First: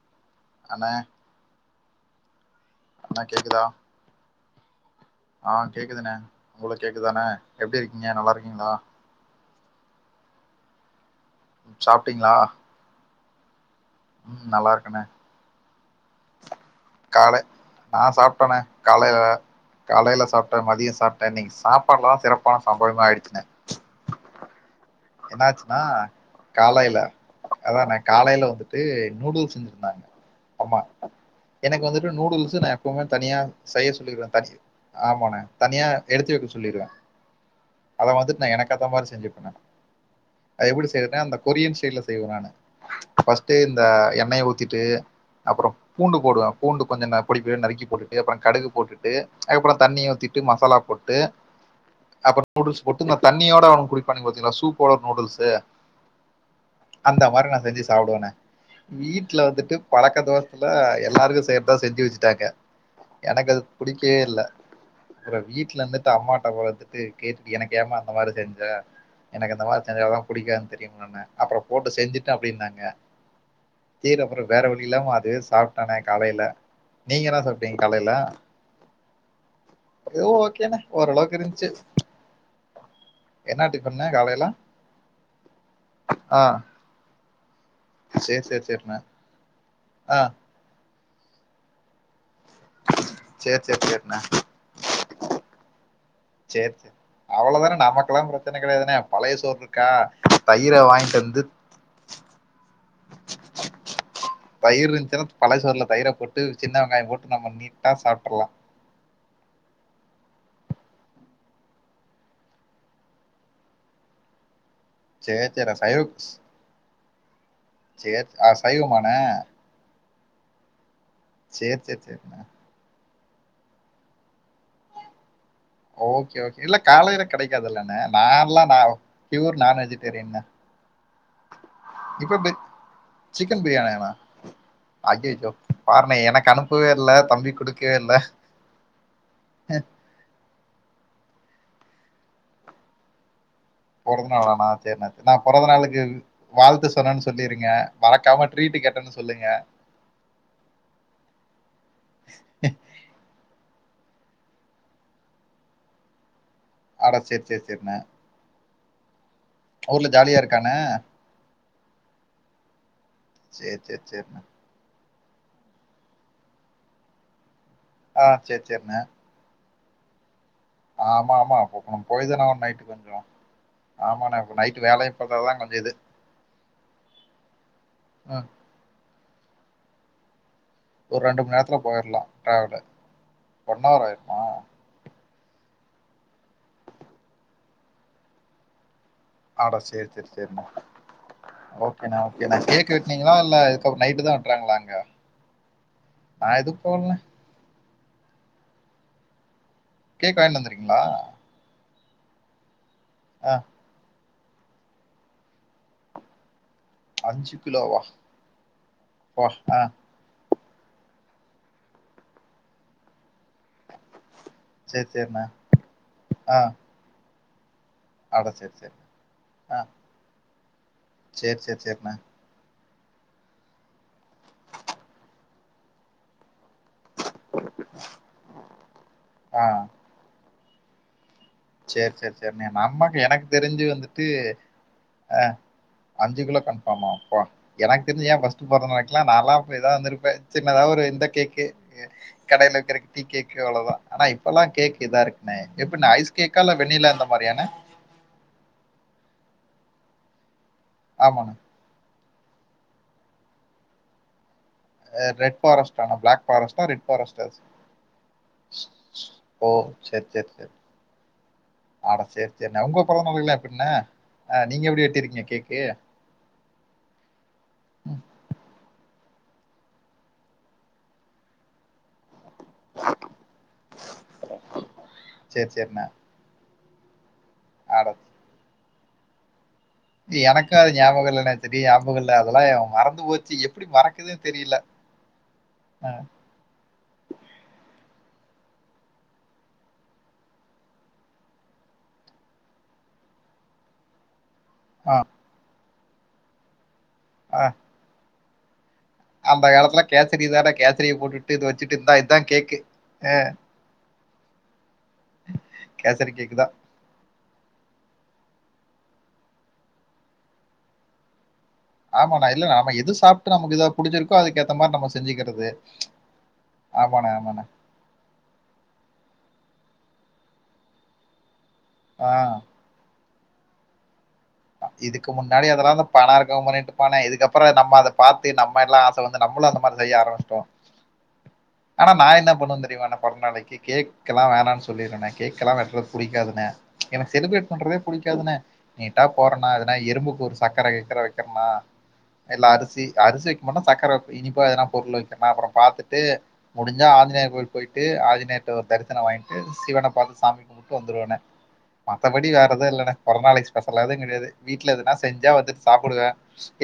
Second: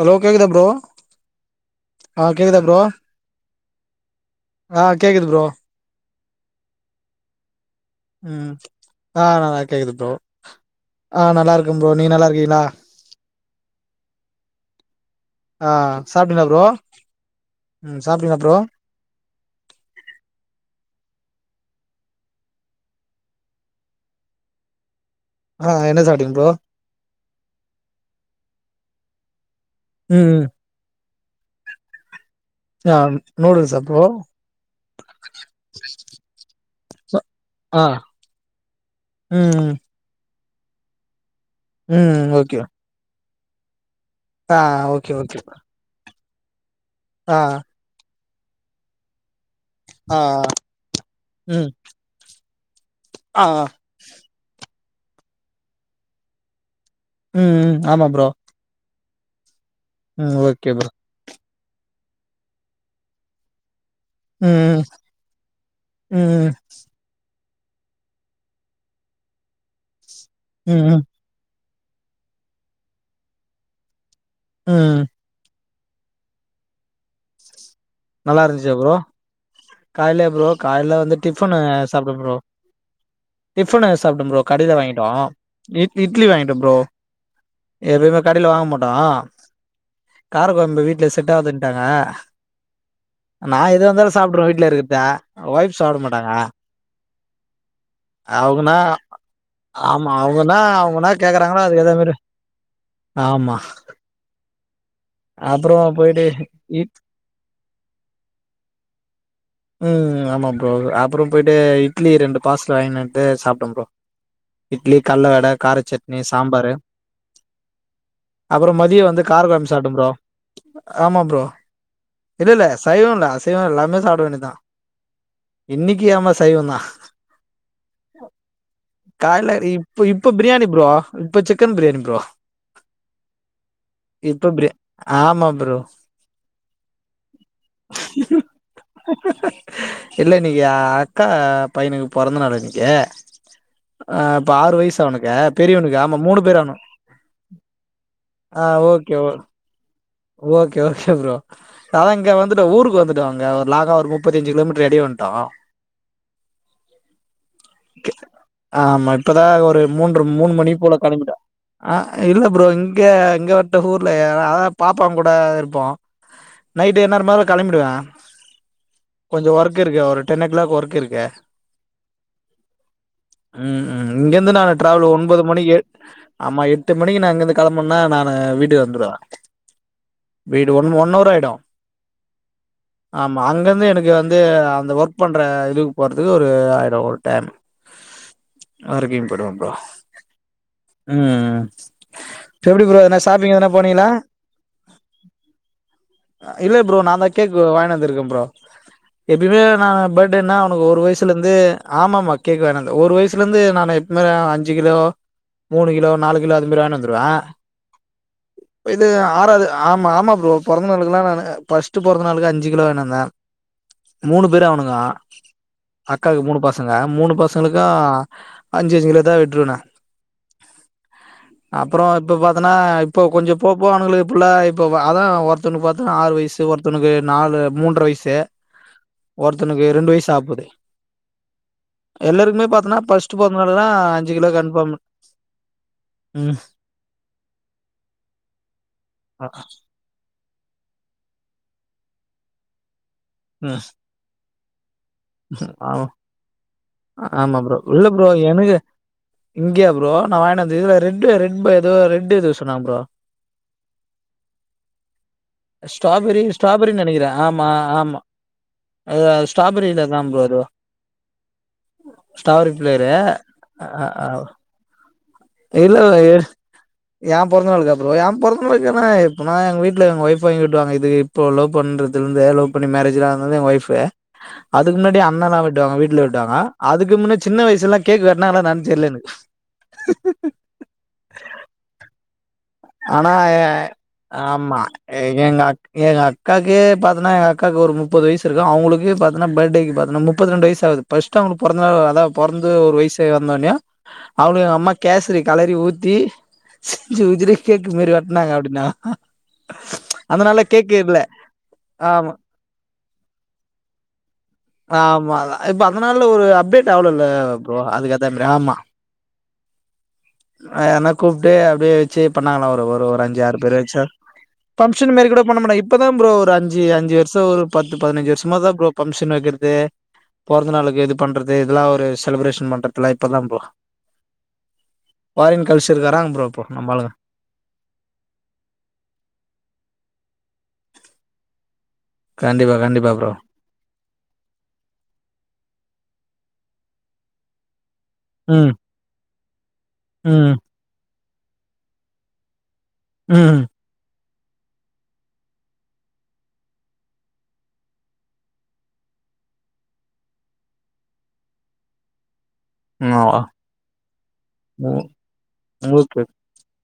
Hello கேக்குதா bro அண்ணே ஆ கேக்குதா ப்ரோ ஆ கேக்குதா ஆ கேக்குது ப்ரோ கேக்குதுனெ உங்களுக்கு கேக்குதானே எப்டி இருக்கீங்க நல்லா ம் இருக்கீங்களா ஆ நல்லா கேக்குது ப்ரோ ஆ நல்லா இருக்கே ப்ரோ நீங்க நல்லா சாப்ட்டீங்களா இருக்கீங்களா உம் நல்லா இருக்கண்ணெ ஆ சாப்ட்டீங்களா ப்ரோ காலை ம் நா சாப்ட்டீங்களா ப்ரோ சாப்ட்டனே காலைல காலைல சாப்ட்டே மதிய சாப்ட்டே இன்னிக் சாப்பாட்லா சிறப்பான சம்பவமா ஆயிடுச்சுனே ஆ என்னாச்சுனா என்ன சாப்ட்டீங்க ப்ரோ காலைல அதா நா காலைல வந்துட்டு நூடுல் செஞ்சிருந்தாங்க ம் ம் ஆமா எனக்கு வந்துட்டு நூடுல்ஸ் தி நா ஆ எப்பவுமே தனியா நூடுல்ஸா செய்ய ப்ரோ சொல்லிருவே தனியா ஆம்மாமே தனியா எடுத்து வைக்க சொல்லிருவே ஆ அத வந்துட்டு நா எனக்கேத்த மாரி செஞ்சுப்பே நானு ம் அது எப்டி செய்வனா அந்த கொரியன் ஸ்டைல்ல செய்வ ம் நானு ஓகே ஃபர்ஸ்ட்டே இந்த எண்ணய ஆ ஊத்திட்டு ஓகே ஓகே அப்பறோ பூண்டு போடுவ பூண்டு கொஞ்ச ந ஆ பொடி பொடியா நறுக்கி போட்டுட்டு அப்பறோ கடுகு போட்டுட் டு அதுக்கப்பறோ தண்ணிய ஆ ஊத்திட்டு மசாலா போட்டு ம் அப்பறோ நூடுல்ஸ் போட்டு இந்த ஆ தண்ணியோட அவனுங் குடிப்பாணுங்க பாத்தீங்களா சூப்போட நூடுல்ஸ்சு அந்த மாரி ம் நா ம் செஞ்சு ஆமா ப்ரோ சாப்டுவனே வீட்ல வந்துட்டு பழக்க ம் தோசத்துல ஓகே ப்ரோ எல்லாருக்கு செய்றதா செஞ்சு வெச்சு ட்டாங்க எனக்கு அது புடிக்கவே இல்ல ம் [unintelligible] வீட்ல இருந்துட்டு அம்மாட்ட ம் [unintelligible] து கேட்டுட் எனக்கு ஏமா அந்த மாரி செஞ்ச அதல்லா செஞ்சால்ல புடிக்காதுன் ம் ம் தெரியும்லனே அப்பறோ போட்டு செஞ்சுட்ட அப்டின்னாங்க சேரி அப்றோ வேற ம் வழியில்லாம அதுவே சாப்ட்டனே காலைல நீங்க என்னா சாப்ட்டேங்க காலைல நல்லா இருந்துச்சா ப்ரோ ஏதோ காலைலயா ப்ரோ ஓகேண்ணே காலைல வந்து ஓரளவுக்கு இருந்துச்சு டிஃபனு சாப்படே ப்ரோ என்ன டிஃபனு டிஃபன்னு சாப்ட ப்ரோ காலையில கடைல வாங்கிட்டோ நேத் இட்லி ஆ வாங்கிட்ட ப்ரோ எப்பயுமே சேரி கடைல சேரி வாங்க மாட்டோ சேரிண்ணே ஆ கார கொழம்பு வீட்ல செட் ஆகாதுன்ட்டாங்க நா சேரி சேரி எதுவா இருந்தாலு சேரிண்ணே சாப்டுருவே வீட்ல இருக்கிறத ஒய்ஃப் சாப்ட மாட்டாங்க அவ்ளோதானே நமக்கெல்லா பிரச்சனை அவுங்கன்னா கெடையாதுனே பழைய சோறு இருக்கா தயிர வாய்ன்ட்டந்து [unintelligible] ஆம்மா தயிர் இருந்துச்சுனா பழயசோறுல தயிர போயிட்டு போட்டு சின்ன இட் வெங்காய போட்டு நம்ம நீட்டா சாப்ட்ரல்லா உம் ஆமா ப்ரோ அப்பறோ போயிட்டு இட்லி ரெண்டு பார்சல் வாங்கின் வன்ட்டு சாப்ட ப்ரோ இட்லி கல்ல வட சேரி சேரி சைவ காரச்சட்னி சாம்பாரு சேரி ஆ அப்பறோ மதிய சைவமாண்ணே வந்து கார குழம்பு சாப்ட்ட ப்ரோ ஆமா ப்ரோ சேரி சேரி சேரிண்ணே இல்ல இல்ல சைவ இல்ல அசைவோ எல்லாமே சாப்டு வேண்டி தா இன்னிக்கு யாமா சைவந்தா கெடைக்காதுல்லன நான்லா நா காலைல ப்யூர் நான் இப்ப இப்ப வெஜிடேரியன் தா பிரியாணி ப்ரோ இப்ப சிக்கன் பிரியாணி ப்ரோ [unintelligible] சிக்கன் பிரியாணியேனா இப்ப பிரியா ஆமா ஐய்யய்யோ ப்ரோ பாருனே எனக்கு அனுப்பவே இல்ல தம்பிக் குடுக் [unintelligible] இல்ல இன்னிக்கு அக்கா பையனுக் பொறந்த நாள் இன்னிக்கு பொறந்தநாளானா சேர் நா சேர் நா பொறந்த பெரியவனுக்கு நாளுக்கு ஆமா மூணு பேர் அவனு வாழ்த்து சொன்னேன் சொல்லிருங்க மறக்காம ஆ ட்ரீட்டு ஓகே கேட்டன் ஓ சொல்லுங்க ஓகே ஓகே ப்ரோ அதா இங்க வந்துட்டு ஊருக்கு வந்துட்டோங்க ஒரு லாங்கா ஒரு முப்பத்தஞ்சு கிலோமீட்டர் எடிய வன்ட்டோ அட சேர் சேர் சேர்ன ஆ ஆமா இப்பதா அது ஒரு மூன்ற ஜாலியா மூணு மணி இருக்கானே போல கெளம்பிடே அ இல்ல பரோ இங்க இங்க சரி சரி சரிண்ணே [unintelligible] பாப்பங் கூட இருப்போ நைட்டு என்நேரமானாலு கெளம்பிடுவே ஆ சேர் சேர்ண்ண கொஞ்ச ஒர்க இருக்கு ஒரு டென் ஓ க்ளாக் ஒர்க் இருக்கு ஆமாம்மா போ போய் தானா ஆகணு நைட்டுக்கு கொஞ்சோ உம்ம் இங்கிருந்து நான் டிரராவல் ஒன்பது மணிக்கு கொஞ்சம் இது ஆமா எட்டு மணிக்கு நா இங்கந்து கெளம்பனா நான் ம் வீட்டுக்கு வந்துடுவே வீடு ஒன் ஒன் ஒரு அவர் ரெண்டு மணி ஆயிடும் நேரத்துல போயிடலாம் டிராவலு ஆமா ஒன் அங்கிருந்து ஹவர் எனக்கு வந்து ஆயிருமா அந்த ஒர்க் ஒர்க் பண்ற இதுக்கு போறதுக்கு ஒரு ஆயிர ஒரு டைம் வரைக்கு போயிடுவே ப்ரோ அட சேரி சேரி சேரிண்ணே ம் ஓகே ஓகே எப்டி கேக் ப்ரோ எதனா வெட்டுனீங்ளா ஷாப்பிங் இல்ல எதனா இதுக்கப் போனீங்களா நைட்டு தா வெட்றாங்ளா அங்க இல்ல ப்ரோ நா தா கேக் வாங்கி வந்திருக்கேன் ப்ரோ எப்பயுமே நா கேக் பட்டேனா வாங்கிட்டு அவனுக்கு ஒரு வந்துடுறீங்களா வயசுல இருந்து ஆமாமா கேக் வேணன்ட ஒரு வயசுல ஆ இருந்து நானு இது மாரினா அஞ்சு கிலோ மூணு கிலோ நாலு கிலோ அதுமாரி வாங்கின்வந்ரு அஞ்சு கிலோவா இ வா ஆறாவது ஆ ஆமா ஆமா ப்ரோ பொறந்த நாளுக்கெல்லா நானு ஃபஸ்ட் பொறந்த நாளுக்கு அஞ்சு கிலோ வாங்கிட்டு வந்தே மூணு பேரு அவனுங்க சரி சரிண்ணே அக்காக்கு மூணு ஆ பசங்க மூணு பசங்களுக்கு அட சரி சரி. அஞ்சு அஞ்சு கிலோதா வெட்ருவனே ஆ. சரி, சரி, அப்றோ சரிண்ணே. இப்ப பாத்தன்னா இப்போ கொஞ்சோ போவ போவ அவனுங்களு புள்ள இப்போ அதான் ஒர்த்தனுக்கு பாத்தா ஆறு வயசு ஒர்த்த ஒருத்தனுக்கு நாலு மூன்ற வயசு ஒருத்தனுக்கு ரெண்டு வயசு ஆவ்போது சேர் சேர் சேர்னே நம்மக்கு ஃபர்ஸ்ட் எனக்கு தெரிஞ்சு பொறந்தநாளுதா வந்துட்டு அஞ்சு கிலோ கன்ஃபார்ம் அ அஞ்சு ம் கிலோ கன்ஃபாமா அப்பா எனக்கு தெரிஞ்ச ஏன் ஃபஸ்ட் பொறந்த நாளிகெல்லா அ- நாலாம் அப்ப இத இர்ந்துர்பே சின்னதா ஒரு இந்த கேக்கு கடையில விக்கற டீ கேக்கு ம் அவ்ளோதா ஆனா இப்பல்லா கேக் இதா இருக்கு ஆமா எப்டினே ஐஸ் கேக்கா இல்ல வெண்ணிலா இந்த ஆமா மாரியான்னே ப்ரோ இல்ல ஃப்ரோ எனக்கு இங்யா ஃப்ரோ நான் வாயின வந்த இதுல ரெட்டு ஆமாண்ணே. ரெட் இது ரெட் ஏதோ சொன்னா ஃப்ரோ அ ரெட் ஃபாரஸ்ட்டாண்ணே? ஸ்ட்ராபெரி பிளாக் ஃபாரஸ்ட்டா? ஸ்ட்ராபெரினு ரெட் நெனைக்கிறே ஃபாரஸ்ட்டா? ஆமா ஆமா அது ஸ்ட்ராபெரில தா சேர் ப்ரோ அது சேர் ஆடா சேர் ஸ்ட்ராபெரி சேரின உங்க கொழந்தைகள் நா எப்டின்னெ அ நீங்க எப்டி வெட்டிருக் எல்லா எ என் பொறந்த நாளுக்கா ஃப்ரோ ம். எப்பனா எங்க வீட்டுல எங்க ஒய்ஃப் வாங்கி வெட்டுவாங்க இது பலோ பண்றதுல இருந்தே லோப் பண்ணி மேரேஜ்லாம் இருந்த என் ஒய்ஃபு அதுக்கு முன்னாடி அண்ணெலாம் சரி, வெட்டுவாங்க சரிண்ணே. வீட்ல வெட்டுவாங்க அதுக்கு முன்ன சின்ன வயசு எல்லாம் அட கேக்கு வெட்னாங்களா நான் தெர்ல எனக்கு எனக்கு அது ஞாபகம் இல்லன்னே தெரி ஞாபகல்ல அதெல்லாம் மறந்து ஆனா போச்சு எப்டி மறக்குதுன்னு தெரியல அ அக்காகே பாத்னா எங்கக்காக்கு ஒரு முப்பது வயசு இருக்கும் அவுங்களுக்கு பாத்தனா பட்டேக்கு பாத்தன்னா முப்பத்திரெண்டு வயசாவுது பஸ்ட் அவனுக் பொறந்த நாள் அத பொறந்து ஒரு வயசு வந்தொனே அவரே அம்மா அ, கேசரி கலறி ஊத்தி செஞ்சு உதிரி அ. கேக்கு மேரி வெட்டனாங்க அப்டின்னாங்க அந்த காலத்துல கேசரி அதனால தான கேக்கு இல்ல கேசரிய போட்டுட்டு இது வச்சுட்டு இந்தா ஆமா இதான் கேக்கு ஏ ஆ ஆமா இப்ப அதனால கேசரி ஒரு கேக்கு தான். அப்டேட் ஆவ்ள இல்ல ஃப்ரோ அதுக்கேத்த மாரியே ஆமா ஆ எனா கூப்ட்டு அப்டியே சேர் ஆமாண்ணா. பண்ணாங்களா இல்ல ஒரு நாம எது ஒரு அஞ்சு சாப்பிட்டு ஆறு பேர நமக்கு இதா வச்சு புடிச்சிருக்கோ அதுக்கேத்த மாரி நம்ம பங்க்ஷன் மெரிகூட பண்ண செஞ்சுக்கிறது. மாட்டாங்க இப்பதான் ஃபரோ ஒரு அஞ்சு ஜி அஞ்சு ஆமாண்ணே, வருஷோம் ஒரு ஆமாண்ணே. பத்து பதினஞ்சு வருஷமா தான் ஃப்ரோ பங்ஷன் வெக்கற்து பொறந்த நாளுக்குக்கு இது பண்றது இதெல்லா ஆ. செலிப்ரேஷன் பண்றதெல்ல இப்பதா ப்ரோ இதுக்கு முன்னாடி ஃபாரின் அதெல்லா கல்ச்சருக்கு வராங்க பணம் ப்ரோ இருக்கவ இப்போ பண்ணிட்டு நம்ம ஆளுங்க இருபான்ல எதுக்க அப் அப்றோ நம்ம அத பாத்து நம்ம எல்லாம் ஆச வந்து நம்ளும் அந்தமாரி செய்ய ஆரம்பிச்சிட்டோ ஆனா நா என்ன கண்டிப்பா பண்ணுவே கண்டிப்பா தெரியுமானா ப்ரோ பொறந்த நாளைக்கி கேக் கேக்கெல்லா வேனான்னு சொல்லிருந்தே கேக்ல்லா வெட்டுறது பிடிக்காதுனே எனக்கு செலிப்ரேட் பண்றதே பிடிக்காதுனே ம் ட்டா போறனா எதுனா எறும்புக்கு ம் ஒரு சக்கர கிக்கர வைக்கர்னா இல்ல அரிசி அரிசி வைக்க ம் மாட்ட சக்கர இனிப்பா எதுனா பொருள் வைக்கிறனா அப்புற பாத்துட்டு முடிஞ்சா ஆஞ்சநேயர் கோவில் போயிட்டு ஆஞ்சநேயர்ட்ட ஒரு தரிசனோ வாங்கிட்டு சிவன பாத்து சாமி விட்டு வந்துருவேங்க மத்தபடி வேறெது இல்லடா பொறந்த நாளைக்கு ஸ்பெஷலா எது கெடையாது வீட்டுல ம் எதுனா செஞ்சா வந்துட்டு ஓகே சாப்டுவே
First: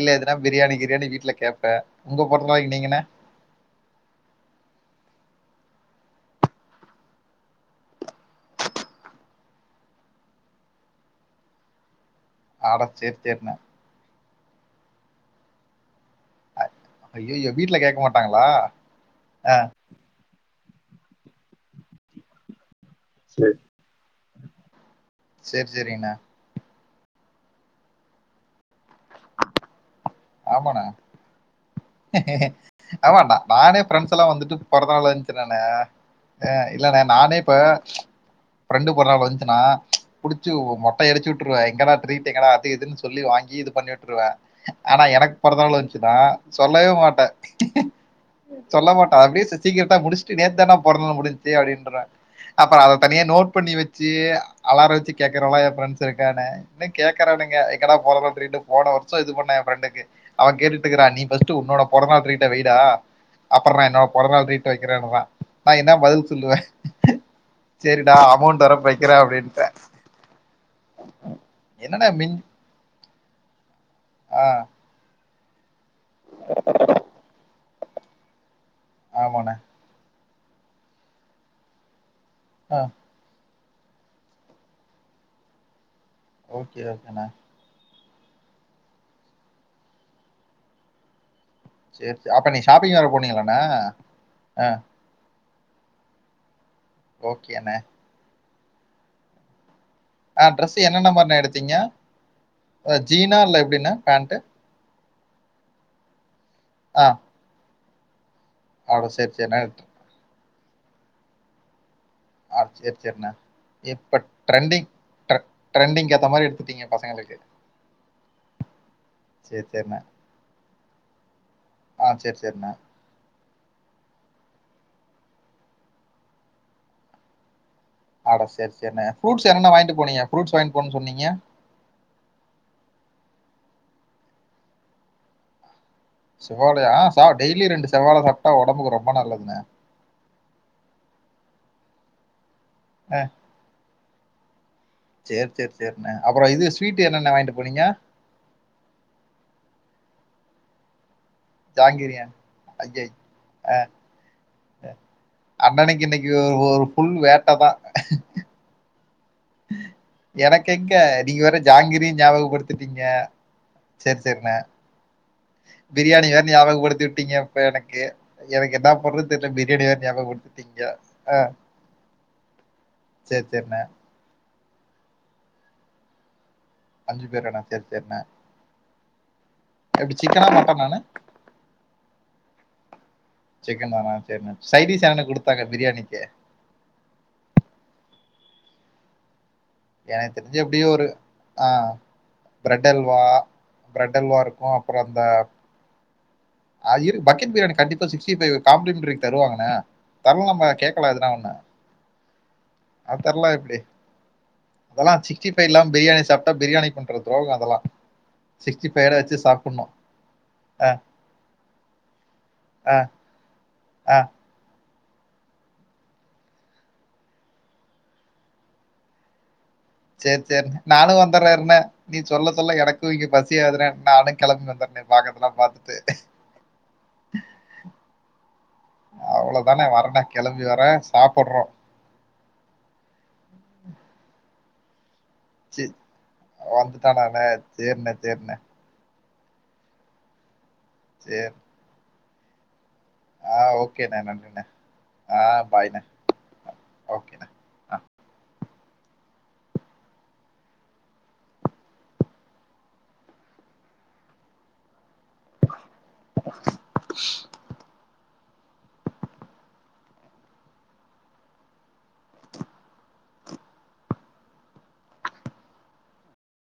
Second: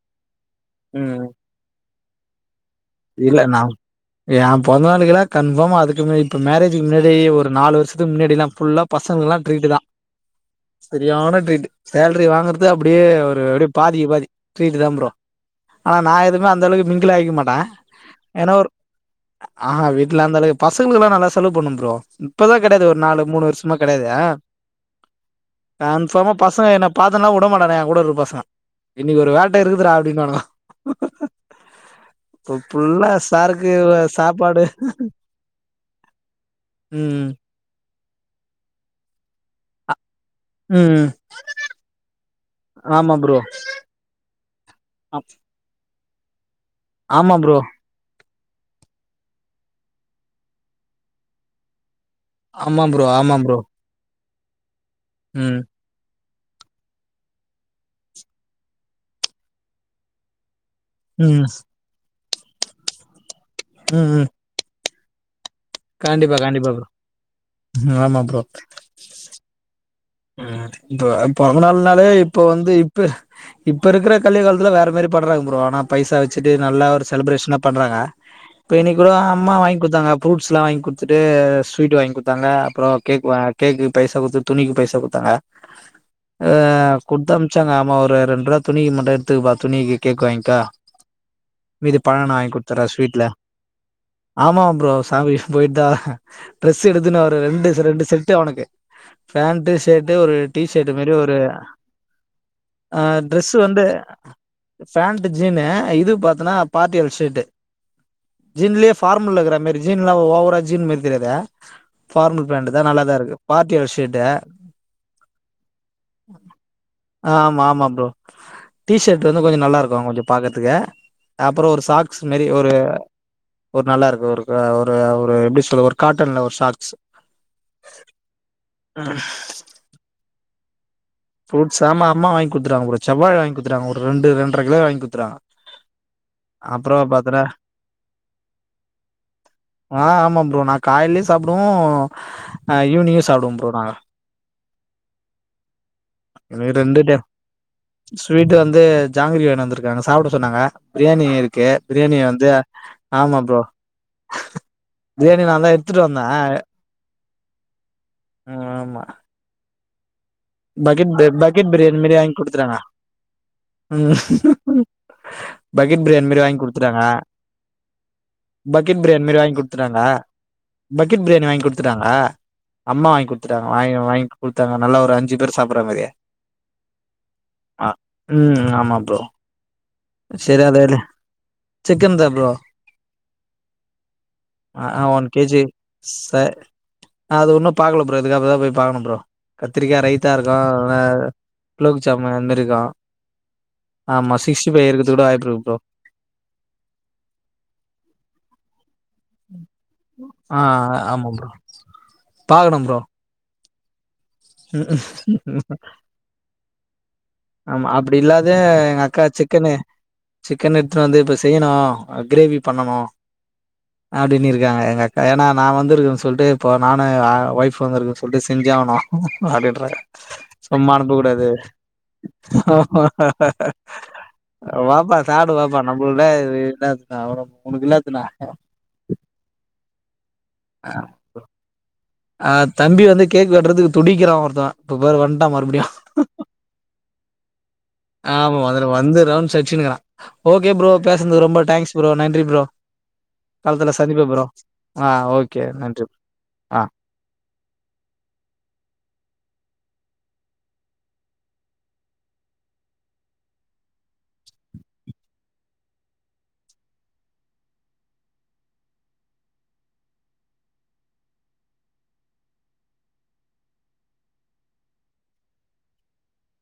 இல்ல எதுனா பிரியாணி கிரியாணி ம் வீட்ல கேப்பே உங்க பொறந்தநாளைக்கு நீங்கங்க இல்ல நா ஏன் பொறந்தநாளுக்கு தா கன்ஃபார்ம் அதுக்கு முன்னாடி இப்ப மேரேஜுக்கு முன்னாடி ஒரு நாலு வர்ஷத்துக்கு முன்னாடி எல்லா ஃபுல்லா பசங்க எல்லா ட்ரீட்டு தா செரியான ட்ரீட்டு சேலரி வாங்கறது அட அப்டியே சரி ஒரு சரிண்ணே. எப்டி பாதிக்கு பாதி ட்ரீட்டு தா ப்ரோ ஆனா நா எதுவுமே அந்த அளவுக்கு மிங் ஐயையயோ வீட்ல கேக்க மாட்டாங்க ஏனா ஒரு ஆஹா வீட்ல அந்த அளவுக்கு பசங்களுக்கு எல்லா நாலா செலவு பண்ணு ப்ரோ இப்பதா கெடையது ஒரு நாலு மூணு சரி. வருஷ்மா கெடையாதே சரி, சரிங்கண்ணா. கன்ஃபாமா பசங்க என்ன பாத்தனா உடமாட்டானுங்க எ கூட இருக்கற பசங்க இன்னைக்கு ஒரு வேட்ட இருக்குதுறா அப்டினு வானுங்கோ ஆமாண்ணா ஃபுல்லா ஆமாண்ணா சாருக்கு நானே ஃப்ரெண்ட்ஸ் எல்லா வந்துட்டு சாப்பாடு பொறந்தநாள் வன்ச்சுனானே அ இல்லண்ணா ம் நானே இப்ப ஃப்ரெண்டு பொறந்தநாளு வந்துச்சுன்னா புடிச்சு ம் மொட்டை அடிச்சி வுட்டுருவே எங்கனா ட்ரீட் எங்கனா அது இதுன் ஆமா சொல்லி ப்ரோ வாங்கி இது பண்ணி வுட்டுருவே ஆனா எனக்கு பொறந்த நாளு வந்ச்சுனா சொல்லவே மாட்ட ஆமா ப்ரோ சொல்ல மாட்ட அப்டியே சி சீக்கிரெட்டா முடிச்ட்டு நேத் தான்டா பொறந்த நாளு முடிஞ்ச்சி அப்டின்ருவே அப்ப ஆமா அத ப்ரோ தனியா ஆமா நோட் ப்ரோ பண்ணி வச்சி அலார வச்சி கேக்கறவ எல்லா ம் எ ஃப்ரெண்ட்ஸ் இருக்கானே இன்னு கேக்கறானுங்க எங்கடா பொறந்நாள் ட்ரீட்டு போன வர்ஷோ இது பண்ண எ ஃப்ரெண்டுக்கு அவ கேட்டுட்டு இக்குறா நீ ம் ஃபஸ்ட் உன்னோட பொறந்த நாள் ட்ரீட்ட வைடா அப்புற என்னோட ம் ம் பொறந்த நாள் ட்ரீட் டு வெக்கிறனுவே நா என்ன பதில் கண்டிப்பா சொல்லுவே கண்டிப்பா ப்ரோ ம் செரிடா ஆமா ப்ரோ அமௌன் வரப்ப வைக் கிற அப்டின்ட ம் இப்ப பொறந்த நாள்னாலே மிஞ் இப்ப வந்து இப்ப இப்ப இருக்கற கலி ஆ காலத்துல வேற மாரி பண்றாங்க ப்ரோ ஆனா பைசா வச்சிட்டு நல்ல ஒரு செலப்ரேஷ்னா பண்றாங்க இப்ப இன்னிக் கூட அம்மா ஆமாண்ணே வாய்ங் குட்த்தாங்க ஃப்ரூட்ஸ்லா வாய்ங் குடுத்துட்டு ஸ்வீட் வாய்ங் குடுத்தாங்க ஆ அப்புறோ கேக் வ கேக்கு பைசா குடுத்து துணிக்கு பைசா குட்த்தாங்க அ ஓகே ஓகேண்ணே குட்த் அம் சாங்க ஆமா ஒரு ரெண்ரூவா துணிக்கு மட்டு எட்த்துக்குப்பா துணி கேக் வாய்ங்க்க மீது சேரி பண சே நா அப்ப வாய்ங் நீங்க குட்த்துறே ஷாப்பிங் வேற ஸ்வீட்ல போனீங்களாண்ணே ஆமா ஆ ப்ரோ ஃபேமிலி போய்ட்டா ட்ரெஸ் எடுத்துன்னு ஒரு ரெண்டு ஓகேண்ணே ரெண்டு செட்டு அவனுக்கு பேண்ட்டு து ஒரு ஆ டி ட்ரெஸ் ஷர்ட் என்னென்ன மேரி ஒரு மாரிண்ணே எடுத்தீங்க அ ஜீனா டிரஸ் இல்ல வந்து எப்டிண்ணே பேண்ட்டு பேண்ட்டு ஜீனு இது பாத்தனா ஆ பார்ட்டியல் ஷேட்டு ஜீன்லே அவ்ளோ சேரி ஃபார்மலா இக்கற சேரிண்ணே மாரி ஜீன்ல ஓவரா ஜீன் மாரி தெரியாது ஃபார்மல் ஆ பேண்ட் தா சேரி நல்லாதா இருக்கு பார்ட்டி வேர் ஷேட்டு கரெக்ட் ஆமா ஆமா ப்ரோ டிஷர்ட் வந்து கொஞ்ச சேரி நல்லா சேரிண்ணே இருக்கு கொஞ்ச பாக்கறதுக்கு அப்புறோ ஒரு ஆ சாக்ஸ் சேரி மேரி சேரிண்ணே ஒரு ஒரு நல்லா இருக்கு ஒரு அ ஒரு ஒரு எப்டி சொல்ல ஒரு காட்டன்ல ஒரு ஷாக்ஸ் ஆட செரி செரிண்ண ஃப்ரூட்ஸ் என்ன என்ன வாய்ன்ட்டு போனீங்க ஃப்ரூட்ஸ் வாய்ன்ட்டு போனுன் சொன்னீங்க ஃப்ரூட்ஸ் ஆமா அம்மா வாங்கி குட்த்துட்டாங்க ப்ரோ செவ்வாழ வாய்ங் குட்த்துடாங்க ஒரு ரெண்டு ரெண்டர கிலோ வாய்ங் குட்த்துருவாங்க செவ்வாழையா சா டெய்லி ரெண்டு செவ்வாழ சாப்ட்டா ஒடம்புக்கு ரொம்ப நல்லதுங்க அ ஆமா ப்ரோ நா காய்லையு சாப்டுவோ அ ஈவ்னிங்கு சாப்டுவோ ப்ரோ நாங்க செர் செர் செரிண்ண அப்புறோ இது ஸ்வீட்டு என்னென்ன வாங்கிட்டு போனீங்க ஸ்வீட்டு வந்து ஜாங்கிரி வாய்னு வந்திருக்காங்க சாப்ட சொன்னாங்க பிரியாணி இருக் கே பிரியாணி ஜாங்கிரியா வந்து ஐயய் ஆமா ப்ரோ பிரியாணி நா தா எடுத்துட்டு அண்ணனுக்கு வந்தே இன்னைக்கு ஒரு ஒரு ஃபுல் வேட்ட தா ம் ஆமா எனக்கெங்க பக்கெட் நீங்க வேற பக்கெட் பிரியாணி ஜாங்கிரி மாரி வாங்கி ஞாபகப் குடுத்துட்டாங்க படுத்துட்டீங்க ம் பக்கெட் பிரியாணி மாரி வேற வாங்கி குடுத்துட்டாங்க ஞாபகப்படுத்தி விட்டீங்க இப்ப எனக்கு எனக்கு என்ன பக்கெட் பிரியாணி பண்றது மாரி தெர்ல வாங்கி பிரியாணி குடுத்துட்டாங்க வேற ஞாபகப்படுத்திட்டீங்க பக்கெட் ஆ பிரியாணி வாங்கி குடுத்துட்டாங்க அம்மா வாங்கி சேரி குடுத்துட்டாங்க சேரிண்ணே வாங்கி வாங்கி குடு குடுத்தாங்க நல்லா ஒரு அஞ்சு பேர் சாப்பிறா மாரி அஞ்சு பேராண்ணே சேரி அ சேரிண்ணே ம் ஆமா ப்ரோ எப்டி சிக்கனா செரி அத மட்டனாண்ணே சிக்கன் தா ப்ரோ சிக்கன் தானா சேர்ணே ஆ சைடிஸ் என்னன்ன ஒன் கேஜி குடுத்தாங்க பிரியாணிக்கு ச அது ஒன்னு பாக்கல ப்ரோ இதுக்கப்பறந்தா போய் பாக்கணு ப்ரோ கத்திரிக்கா ரைத்தா எனக்கு இருக்கு தெரிஞ்சு எப்டியு ஒரு அ ஆ ஆ குலோப்ஜாம் அந்தமாரி இருக்கு பிரெட் அல்வா பிரெட் ஆமா அல்வா சிக்ஸ்டி இருக்கும் ஃபை இருக்கத்து கூட வாய்ப்பு இருக்கு ப்ரோ ஆ இரு பக்கெட் பிரியாணி கண்டிப்பா சிக்ஸ்டி ஃபை காம்ப்ளிமென்ட்ரி தருவாங்கண்ணா தரலனா ஆ நம்ம கேட்கலா ஆமா அதுனால ப்ரோ பாக்கணும் ப்ரோ என்ன தரலனா எப்டி அதெல்லா சிக்ஸ்டி ஃபை இல்லாம பிரியாணி சாப்ட்டா பிரியாணிக்கு பண்றது ஆமா அப்டி இல்லாத எங்க அக்கா வச்சு சிக்கனு சாப்பிடணும் சிக்கன் ஆ எடுத்துட் வந்து இப் செய்யணு கிரேவி ஆ பண்ணணு ஆ அப்டின்னு இருக்காங்க எங்க ஏனா நா வந்திருக்குன் சொல்லிட்டு இப்ப நானு ஒய்ஃப் வந்துருக்குன் சொல்லிட்டு செஞ்சே ஆகணு அப்டின்றாங்க சேர் சேர் சும்மா நானு அனுப்ப கூடாது வந்துர்றே இருண்ணே நீ சொல்ல சொல்ல எனக்கு இங்க பசி ஆகுதுண்ணே நானு கெளம்பி வந்தர்றேண்ணே வாப்பா பாக்குறதெல்லா பாத்துட்டு நானு உனக்கு இல்லாத்துணானே அவ்ளதாணே வரேண்ணே கெளம்பி வரே சாப்புடுறோ ஆ தம்பி வந்து கேக் வெட்டுறதுக்கு துடிக்கிறா ஒருத்தவே இப்ப பாரு வன்ட்டா மறுபடியும் வந்துட்டானாணே ஆமா வந்துடா வந்து ரவுண்ஸ் அடிச்சீனு இருக்கா ஓகே ப்ரோ பேசனதுக்கு சரி ரொம்ப டாங்க்ஸ் ப்ரோ நன்றி ப்ரோ ஆ களத்துல ஓகேண்ணே சந்திப்போ ப்ரோ நன்றிண்ணே ஆ ஓகே நன்றி ஆ ஓகேண்ணே ஆ [inaudible]